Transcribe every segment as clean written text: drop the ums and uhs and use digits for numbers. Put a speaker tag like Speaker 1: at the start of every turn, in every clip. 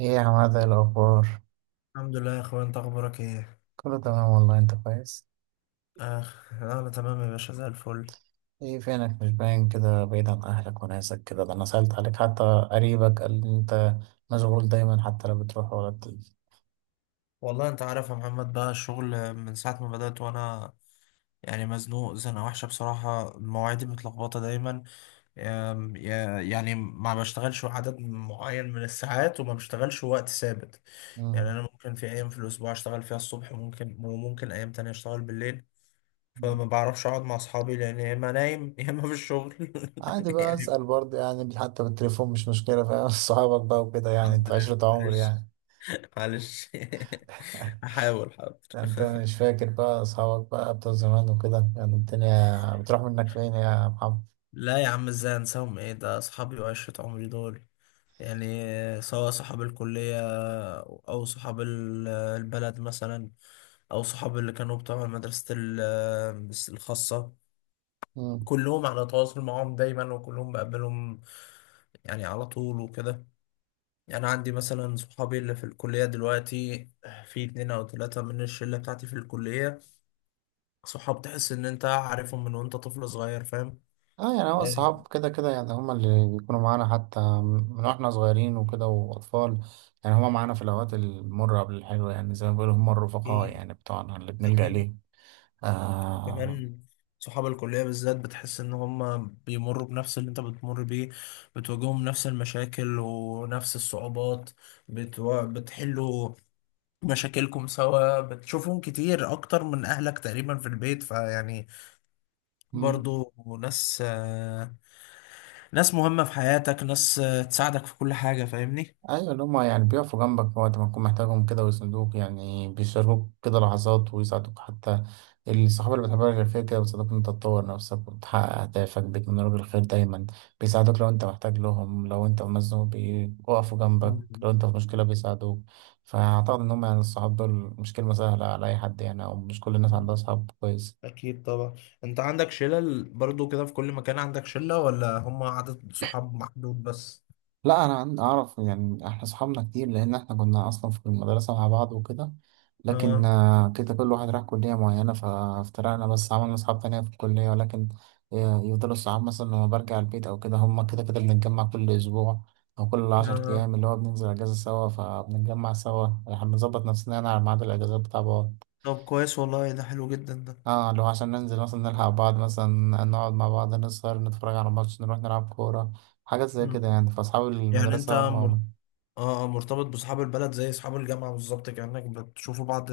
Speaker 1: ايه يا عماد، إيه الأخبار؟
Speaker 2: الحمد لله يا اخوان، انت اخبارك ايه؟
Speaker 1: كله تمام والله، انت كويس؟
Speaker 2: اخ، انا تمام يا باشا زي الفل.
Speaker 1: ايه فينك؟ مش باين كده، بعيد عن أهلك وناسك كده. ده أنا سألت عليك حتى. قريبك قال لي انت مشغول دايما، حتى لو بتروح ولا بتيجي.
Speaker 2: والله انت عارف يا محمد، بقى الشغل من ساعه ما بدأت، وانا يعني مزنوق زنقه وحشه بصراحه، مواعيدي متلخبطه دايما. يعني ما بشتغلش عدد معين من الساعات وما بشتغلش وقت ثابت. يعني
Speaker 1: مم.
Speaker 2: انا ممكن في ايام في الاسبوع اشتغل فيها الصبح، وممكن ايام تانية اشتغل بالليل.
Speaker 1: مم.
Speaker 2: فما بعرفش اقعد مع اصحابي لان يا اما نايم يا اما في الشغل
Speaker 1: عادي بقى
Speaker 2: يعني
Speaker 1: أسأل برضه يعني، حتى بالتليفون مش مشكلة، فاهم؟ صحابك بقى وكده، يعني
Speaker 2: الحمد
Speaker 1: انت
Speaker 2: لله،
Speaker 1: عشرة عمر
Speaker 2: معلش
Speaker 1: يعني.
Speaker 2: معلش هحاول،
Speaker 1: ده
Speaker 2: حاضر.
Speaker 1: انت مش فاكر بقى أصحابك بقى بتوع زمان وكده؟ يعني الدنيا بتروح منك فين يا محمد؟
Speaker 2: لا يا عم، ازاي انساهم؟ ايه ده، اصحابي وعشرة عمري دول. يعني سواء صحاب الكلية او صحاب البلد مثلا، او صحاب اللي كانوا بتوع مدرسة الخاصة. كلهم على تواصل معاهم دايما وكلهم بقابلهم يعني على طول وكده. يعني عندي مثلا صحابي اللي في الكلية دلوقتي، في اتنين او تلاتة من الشلة بتاعتي في الكلية، صحاب تحس ان انت عارفهم من وانت طفل صغير، فاهم؟
Speaker 1: اه، يعني هو الصحاب كده كده، يعني هما اللي بيكونوا معانا حتى من واحنا صغيرين وكده واطفال. يعني هما معانا في الاوقات المرة قبل الحلوة، يعني زي ما بيقولوا هما الرفقاء
Speaker 2: أكيد
Speaker 1: يعني بتوعنا اللي بنلجأ
Speaker 2: أكيد.
Speaker 1: ليه. آه.
Speaker 2: وكمان صحاب الكلية بالذات بتحس إن هم بيمروا بنفس اللي أنت بتمر بيه، بتواجههم نفس المشاكل ونفس الصعوبات. بتحلوا مشاكلكم سوا، بتشوفهم كتير أكتر من أهلك تقريبا في البيت، فيعني برضو ناس، ناس مهمة في حياتك، ناس تساعدك في كل حاجة، فاهمني؟
Speaker 1: ايوه، اللي هما يعني بيقفوا جنبك في وقت ما تكون محتاجهم كده، ويسندوك، يعني بيشاركوك كده لحظات ويساعدوك حتى. الصحاب اللي بتحبها غير، فيك كده بيساعدوك إن انت تطور نفسك وتحقق اهدافك، بيتمنى لك الخير دايما. بيساعدوك لو انت محتاج لهم، لو انت مزنوق بيقفوا جنبك.
Speaker 2: مم.
Speaker 1: لو انت في مشكلة بيساعدوك. فاعتقد ان هما يعني الصحاب دول مش كلمة سهلة على اي حد يعني، او مش كل الناس عندها صحاب كويس.
Speaker 2: أكيد طبعا. أنت عندك شلة برضو كده في كل مكان، عندك شلة ولا هم عدد صحاب محدود بس؟
Speaker 1: لا، انا اعرف يعني، احنا صحابنا كتير، لان احنا كنا اصلا في المدرسه مع بعض وكده. لكن
Speaker 2: اه
Speaker 1: كده كل واحد راح كليه معينه، فافترقنا، بس عملنا اصحاب تانية في الكليه. ولكن يفضلوا الصحاب، مثلا لما برجع البيت او كده، هما كده كده بنتجمع كل اسبوع او كل عشر
Speaker 2: اه.
Speaker 1: ايام، اللي هو بننزل اجازه سوا، فبنتجمع سوا. احنا بنظبط نفسنا يعني على ميعاد الاجازات بتاع بعض.
Speaker 2: طب كويس والله، ده حلو جدا ده.
Speaker 1: اه، لو عشان ننزل مثلا نلحق بعض، مثلا نقعد مع بعض، نسهر، نتفرج على ماتش، نروح نلعب كوره، حاجات زي
Speaker 2: مم.
Speaker 1: كده يعني. فأصحاب
Speaker 2: يعني انت
Speaker 1: المدرسة
Speaker 2: مر...
Speaker 1: هم.
Speaker 2: اه مرتبط بصحاب البلد زي اصحاب الجامعة بالظبط، كأنك بتشوفوا بعض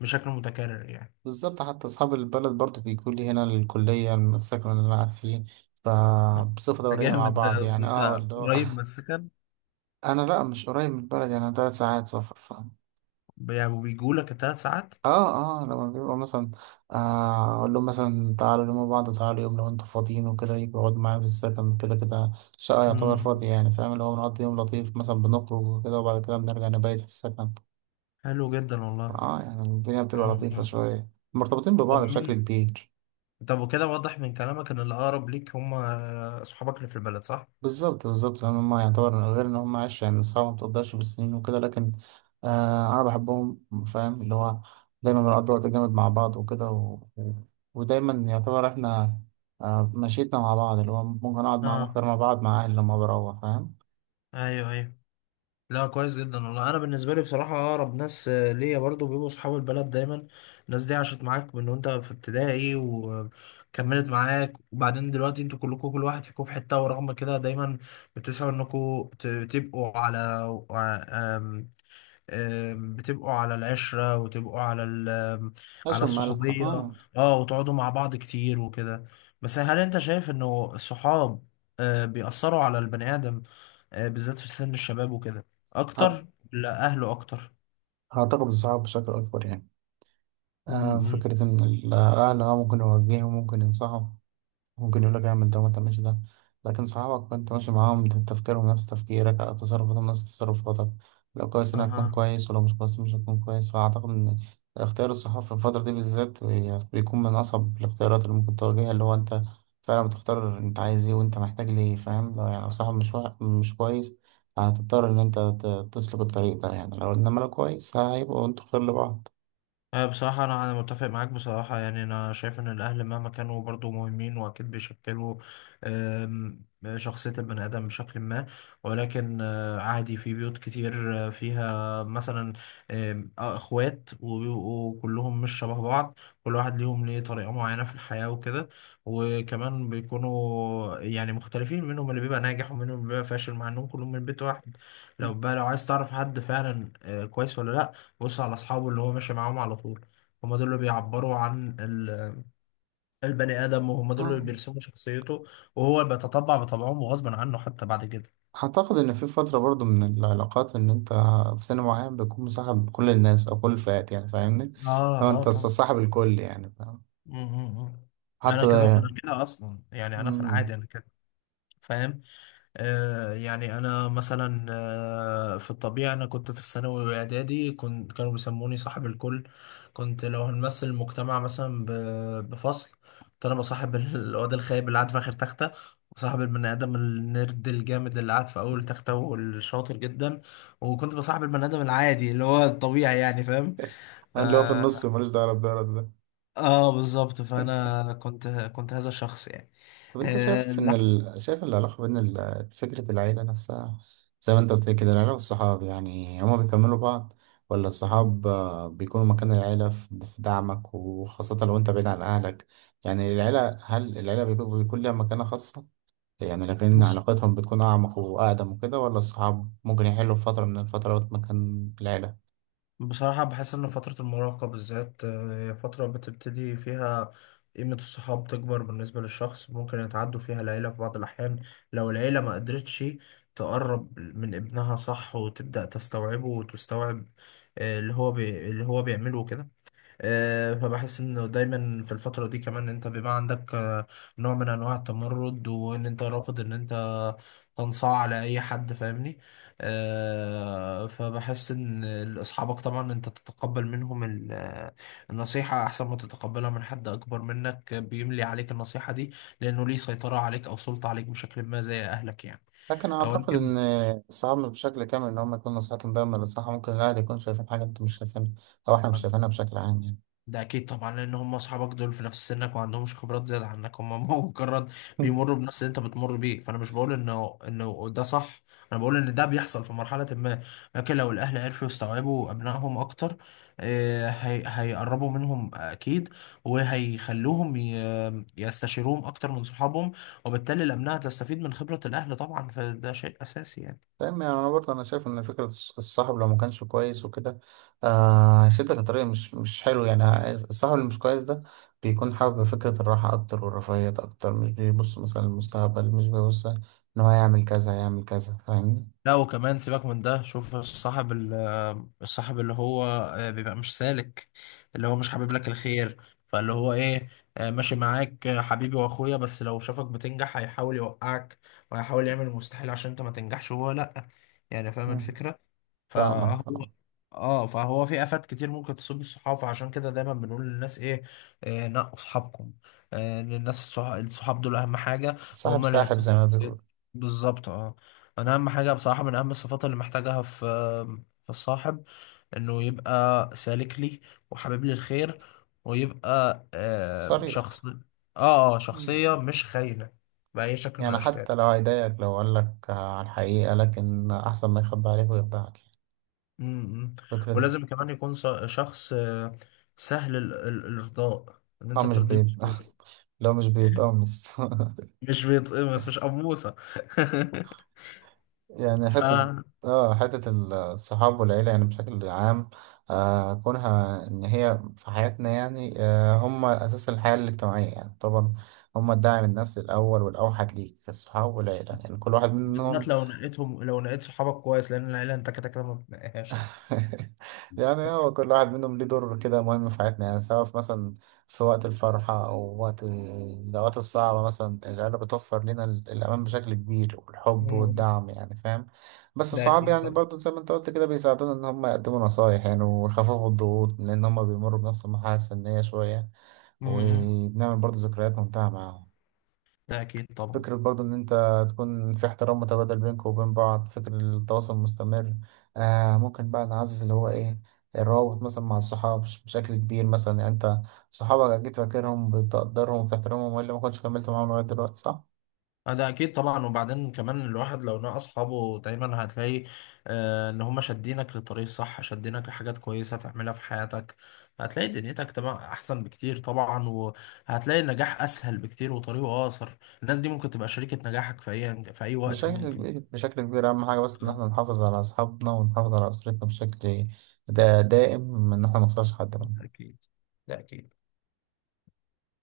Speaker 2: بشكل متكرر يعني.
Speaker 1: بالظبط، حتى أصحاب البلد برضو بيجوا لي هنا الكلية، السكن اللي أنا قاعد فيه،
Speaker 2: آه.
Speaker 1: فبصفة
Speaker 2: ده
Speaker 1: دورية مع
Speaker 2: جامد ده،
Speaker 1: بعض
Speaker 2: اصل
Speaker 1: يعني، اه
Speaker 2: انت
Speaker 1: اللي هو.
Speaker 2: قريب من السكن.
Speaker 1: أنا لأ، مش قريب من البلد يعني، تلات ساعات سفر ف.
Speaker 2: يعني وبيجوا لك الثلاث ساعات.
Speaker 1: اه اه، لما بيبقوا مثلا أقول لهم مثلا تعالوا يوم بعض، وتعالوا يوم لو أنتوا فاضيين وكده، يجوا يقعدوا معايا في السكن. كده كده الشقة يعتبر
Speaker 2: مم.
Speaker 1: فاضية يعني، فاهم؟ اللي هو بنقضي يوم لطيف مثلا، بنخرج وكده، وبعد كده بنرجع نبيت في السكن.
Speaker 2: حلو جدا والله.
Speaker 1: اه، يعني الدنيا بتبقى
Speaker 2: مم.
Speaker 1: لطيفة
Speaker 2: مم.
Speaker 1: شوية، مرتبطين
Speaker 2: طب
Speaker 1: ببعض بشكل
Speaker 2: مين
Speaker 1: كبير.
Speaker 2: طب وكده واضح من كلامك ان الاقرب ليك هم اصحابك اللي في البلد، صح؟
Speaker 1: بالظبط بالظبط، لان هم يعتبر غير ان هم عشرة يعني صعب، ما تقدرش بالسنين وكده. لكن انا بحبهم، فاهم اللي هو؟ دايما بنقضي وقت جامد مع بعض وكده ودايما يعتبر احنا مشيتنا مع بعض، اللي هو ممكن اقعد معاهم
Speaker 2: اه
Speaker 1: اكتر ما بقعد مع اهلي لما بروح، فاهم؟
Speaker 2: ايوه ايوه. لا كويس جدا والله، انا بالنسبه لي بصراحه اقرب ناس ليا برضو بيبقوا صحاب البلد دايما. الناس دي عاشت معاك من وانت في ابتدائي وكملت معاك، وبعدين دلوقتي انتوا كلكم كل واحد فيكم في حته، ورغم كده دايما بتسعوا انكم تبقوا على آه، آم، آم، بتبقوا على العشره وتبقوا على ال- آم، على
Speaker 1: عشان مال
Speaker 2: الصحوبيه،
Speaker 1: اه.
Speaker 2: اه، وتقعدوا مع بعض كتير وكده. بس هل انت شايف انه الصحاب بيأثروا على البني آدم بالذات في سن الشباب وكده
Speaker 1: هت-
Speaker 2: اكتر لا اهله اكتر؟
Speaker 1: هعتقد الصحاب بشكل اكبر يعني.
Speaker 2: م- م.
Speaker 1: فكرة ان الاهل ممكن يوجههم، ممكن ينصحوا، ممكن يقول لك اعمل ده وما تعملش ده. لكن صحابك انت ماشي معاهم ده، تفكيرهم نفس تفكيرك، تصرفاتهم نفس تصرفاتك. لو كويس انا هتكون
Speaker 2: اها.
Speaker 1: كويس، ولو مش كويس مش هتكون كويس. فاعتقد ان اختيار الصحاب في الفترة دي بالذات بيكون من اصعب الاختيارات اللي ممكن تواجهها، اللي هو انت فعلا بتختار انت عايز ايه وانت محتاج ليه، فاهم؟ لو يعني لو صاحب مش مش كويس، هتضطر ان انت تسلك الطريق ده يعني. لو انما لو كويس هيبقوا انتوا خير لبعض.
Speaker 2: أه بصراحة، أنا متفق معاك بصراحة. يعني أنا شايف إن الأهل مهما كانوا برضو مهمين، وأكيد بيشكلوا آم، شخصية البني آدم بشكل ما. ولكن عادي في بيوت كتير فيها مثلا آم، آه، إخوات وبيبقوا كلهم مش شبه بعض، كل واحد ليهم ليه طريقة معينة في الحياة وكده. وكمان بيكونوا يعني مختلفين، منهم اللي بيبقى ناجح ومنهم اللي بيبقى فاشل، مع إنهم كلهم من بيت واحد. لو بقى لو عايز تعرف حد فعلا كويس ولا لأ، بص على اصحابه اللي هو ماشي معاهم على طول. هم دول اللي بيعبروا عن البني ادم، وهم دول اللي
Speaker 1: اه.
Speaker 2: بيرسموا شخصيته، وهو بيتطبع بطبعهم وغصبا عنه حتى بعد كده.
Speaker 1: أعتقد إن في فترة برضو من العلاقات، إن أنت في سن معين بتكون مصاحب كل الناس أو كل الفئات يعني، فاهمني؟
Speaker 2: اه
Speaker 1: لو
Speaker 2: اه
Speaker 1: أنت
Speaker 2: طبعا.
Speaker 1: صاحب الكل يعني، فاهم؟
Speaker 2: م- م- م. انا
Speaker 1: حتى ده
Speaker 2: كده
Speaker 1: يعني.
Speaker 2: انا كده اصلا، يعني انا في
Speaker 1: مم.
Speaker 2: العادي انا كده، فاهم؟ يعني أنا مثلا في الطبيعة أنا كنت في الثانوي وإعدادي، كانوا بيسموني صاحب الكل. كنت لو هنمثل المجتمع مثلا بفصل، كنت أنا بصاحب الواد الخايب اللي قاعد في آخر تختة، وصاحب البني آدم النرد الجامد اللي قاعد في أول تختة والشاطر جدا، وكنت بصاحب البني آدم العادي اللي هو الطبيعي، يعني فاهم. ف...
Speaker 1: اللي هو في النص ملوش دعوة بده ولا ده.
Speaker 2: آه بالظبط، فأنا كنت هذا الشخص يعني.
Speaker 1: طب أنت
Speaker 2: آه،
Speaker 1: شايف إن
Speaker 2: لا،
Speaker 1: شايف العلاقة بين فكرة العيلة نفسها، زي ما أنت قلت لي كده، العيلة والصحاب يعني هما بيكملوا بعض، ولا الصحاب بيكونوا مكان العيلة في دعمك، وخاصة لو أنت بعيد عن أهلك؟ يعني العيلة، هل العيلة بيكون ليها مكانة خاصة؟ يعني لكن
Speaker 2: بص
Speaker 1: علاقتهم بتكون أعمق وأقدم وكده، ولا الصحاب ممكن يحلوا في فترة من الفترات مكان العيلة؟
Speaker 2: بصراحة، بحس إن فترة المراهقة بالذات هي فترة بتبتدي فيها قيمة الصحاب تكبر بالنسبة للشخص، ممكن يتعدوا فيها العيلة في بعض الأحيان. لو العيلة ما قدرتش تقرب من ابنها صح، وتبدأ تستوعبه وتستوعب اللي هو اللي هو بيعمله كده. فبحس انه دايما في الفترة دي كمان انت بيبقى عندك نوع من انواع التمرد، وان انت رافض ان انت تنصاع على اي حد، فاهمني؟ فبحس ان اصحابك طبعا انت تتقبل منهم النصيحة احسن ما تتقبلها من حد اكبر منك بيملي عليك النصيحة دي، لانه ليه سيطرة عليك او سلطة عليك بشكل ما زي اهلك يعني.
Speaker 1: لكن أعتقد
Speaker 2: ولكن
Speaker 1: إن الصحاب مش بشكل كامل إن هم يكون نصيحتهم دايما للصح، ممكن الأهل يكون شايفين حاجة أنت مش شايفينها، أو إحنا مش شايفينها بشكل عام يعني.
Speaker 2: ده اكيد طبعا، لان هم اصحابك دول في نفس سنك وما عندهمش خبرات زياده عنك، هم مجرد بيمروا بنفس اللي انت بتمر بيه. فانا مش بقول انه ده صح، انا بقول ان ده بيحصل في مرحله ما. لكن لو الاهل عرفوا يستوعبوا ابنائهم اكتر هي هيقربوا منهم اكيد، وهيخلوهم يستشيروهم اكتر من صحابهم، وبالتالي الابناء تستفيد من خبره الاهل طبعا، فده شيء اساسي يعني.
Speaker 1: تمام، يعني أنا برضه أنا شايف إن فكرة الصاحب لو ما كانش كويس وكده هيسدك لطريق مش مش حلو يعني. الصاحب اللي مش كويس ده بيكون حابب فكرة الراحة أكتر والرفاهية أكتر، مش بيبص مثلا للمستقبل، مش بيبص إن هو يعمل كذا يعمل كذا، فاهمني؟
Speaker 2: لا وكمان سيبك من ده، شوف الصاحب الصاحب اللي هو بيبقى مش سالك، اللي هو مش حابب لك الخير، فاللي هو ايه، ماشي معاك حبيبي واخويا، بس لو شافك بتنجح هيحاول يوقعك، وهيحاول يعمل المستحيل عشان انت ما تنجحش، وهو لا، يعني فاهم
Speaker 1: مم.
Speaker 2: الفكرة.
Speaker 1: فاهمك
Speaker 2: فهو
Speaker 1: فاهمك.
Speaker 2: اه فهو في افات كتير ممكن تصيب الصحاب، فعشان كده دايما بنقول للناس ايه, نقوا صحابكم، للناس الصحاب دول اهم حاجه،
Speaker 1: صاحب
Speaker 2: وهم اللي
Speaker 1: ساحب
Speaker 2: هيرسموا
Speaker 1: زي ما بيقول.
Speaker 2: شخصيتك، بالظبط اه. انا اهم حاجه بصراحه، من اهم الصفات اللي محتاجها في الصاحب انه يبقى سالك لي، وحبيب لي الخير، ويبقى آه شخص
Speaker 1: صريح.
Speaker 2: اه، اه
Speaker 1: مم.
Speaker 2: شخصيه مش خاينه باي شكل من
Speaker 1: يعني
Speaker 2: الاشكال.
Speaker 1: حتى لو هيضايقك لو قال لك على الحقيقة، لكن أحسن ما يخبي عليك ويخدعك يعني.
Speaker 2: مم.
Speaker 1: فكرة.
Speaker 2: ولازم كمان يكون شخص سهل الارضاء، ان
Speaker 1: اه
Speaker 2: انت
Speaker 1: مش
Speaker 2: ترضيه
Speaker 1: بيت.
Speaker 2: بسهوله،
Speaker 1: لو مش بيتقمص.
Speaker 2: مش بيتقمص مش قموصه
Speaker 1: يعني
Speaker 2: ف
Speaker 1: حتة. اه حتة. الصحاب والعيلة يعني بشكل عام، كونها إن هي في حياتنا يعني، هم أساس الحياة الاجتماعية يعني طبعا. هم الداعم النفسي الأول والأوحد ليك، الصحاب والعيلة يعني كل واحد منهم.
Speaker 2: بالذات لو نقيتهم، لو نقيت صحابك كويس، لان العيله انت كده كده ما بتنقيهاش يعني.
Speaker 1: يعني هو كل واحد منهم ليه دور كده مهم في حياتنا، يعني سواء في مثلا في وقت الفرحة أو وقت الأوقات الصعبة. مثلا العيلة بتوفر لنا الأمان بشكل كبير، والحب
Speaker 2: مم.
Speaker 1: والدعم يعني، فاهم؟ بس
Speaker 2: ده
Speaker 1: الصحاب
Speaker 2: اكيد
Speaker 1: يعني
Speaker 2: طبعا.
Speaker 1: برضو زي ما أنت قلت كده بيساعدونا إن هم يقدموا نصايح يعني، ويخففوا الضغوط، لأن هم بيمروا بنفس المرحلة السنية شوية،
Speaker 2: مم.
Speaker 1: وبنعمل برضو ذكريات ممتعة معاهم.
Speaker 2: ده اكيد طبعا.
Speaker 1: فكرة برضو إن أنت تكون في احترام متبادل بينك وبين بعض، فكرة التواصل المستمر ممكن بقى نعزز اللي هو إيه، الروابط مثلا مع الصحاب بشكل كبير مثلا. يعني أنت صحابك أكيد فاكرهم، بتقدرهم وبتحترمهم، وإلا ما كنتش كملت معاهم لغاية دلوقتي، صح؟
Speaker 2: اه ده اكيد طبعا. وبعدين كمان الواحد لو نقى اصحابه دايما هتلاقي آه ان هم شادينك للطريق الصح، شادينك لحاجات كويسه تعملها في حياتك، هتلاقي دنيتك تبقى احسن بكتير طبعا، وهتلاقي النجاح اسهل بكتير وطريقه اقصر. الناس دي ممكن تبقى شريكه نجاحك في اي وقت
Speaker 1: بشكل
Speaker 2: ممكن.
Speaker 1: كبير بشكل كبير. أهم حاجة بس إن
Speaker 2: اه
Speaker 1: إحنا نحافظ على أصحابنا ونحافظ على أسرتنا بشكل دا دائم، إن إحنا منخسرش حد منهم.
Speaker 2: أكيد، ده اكيد.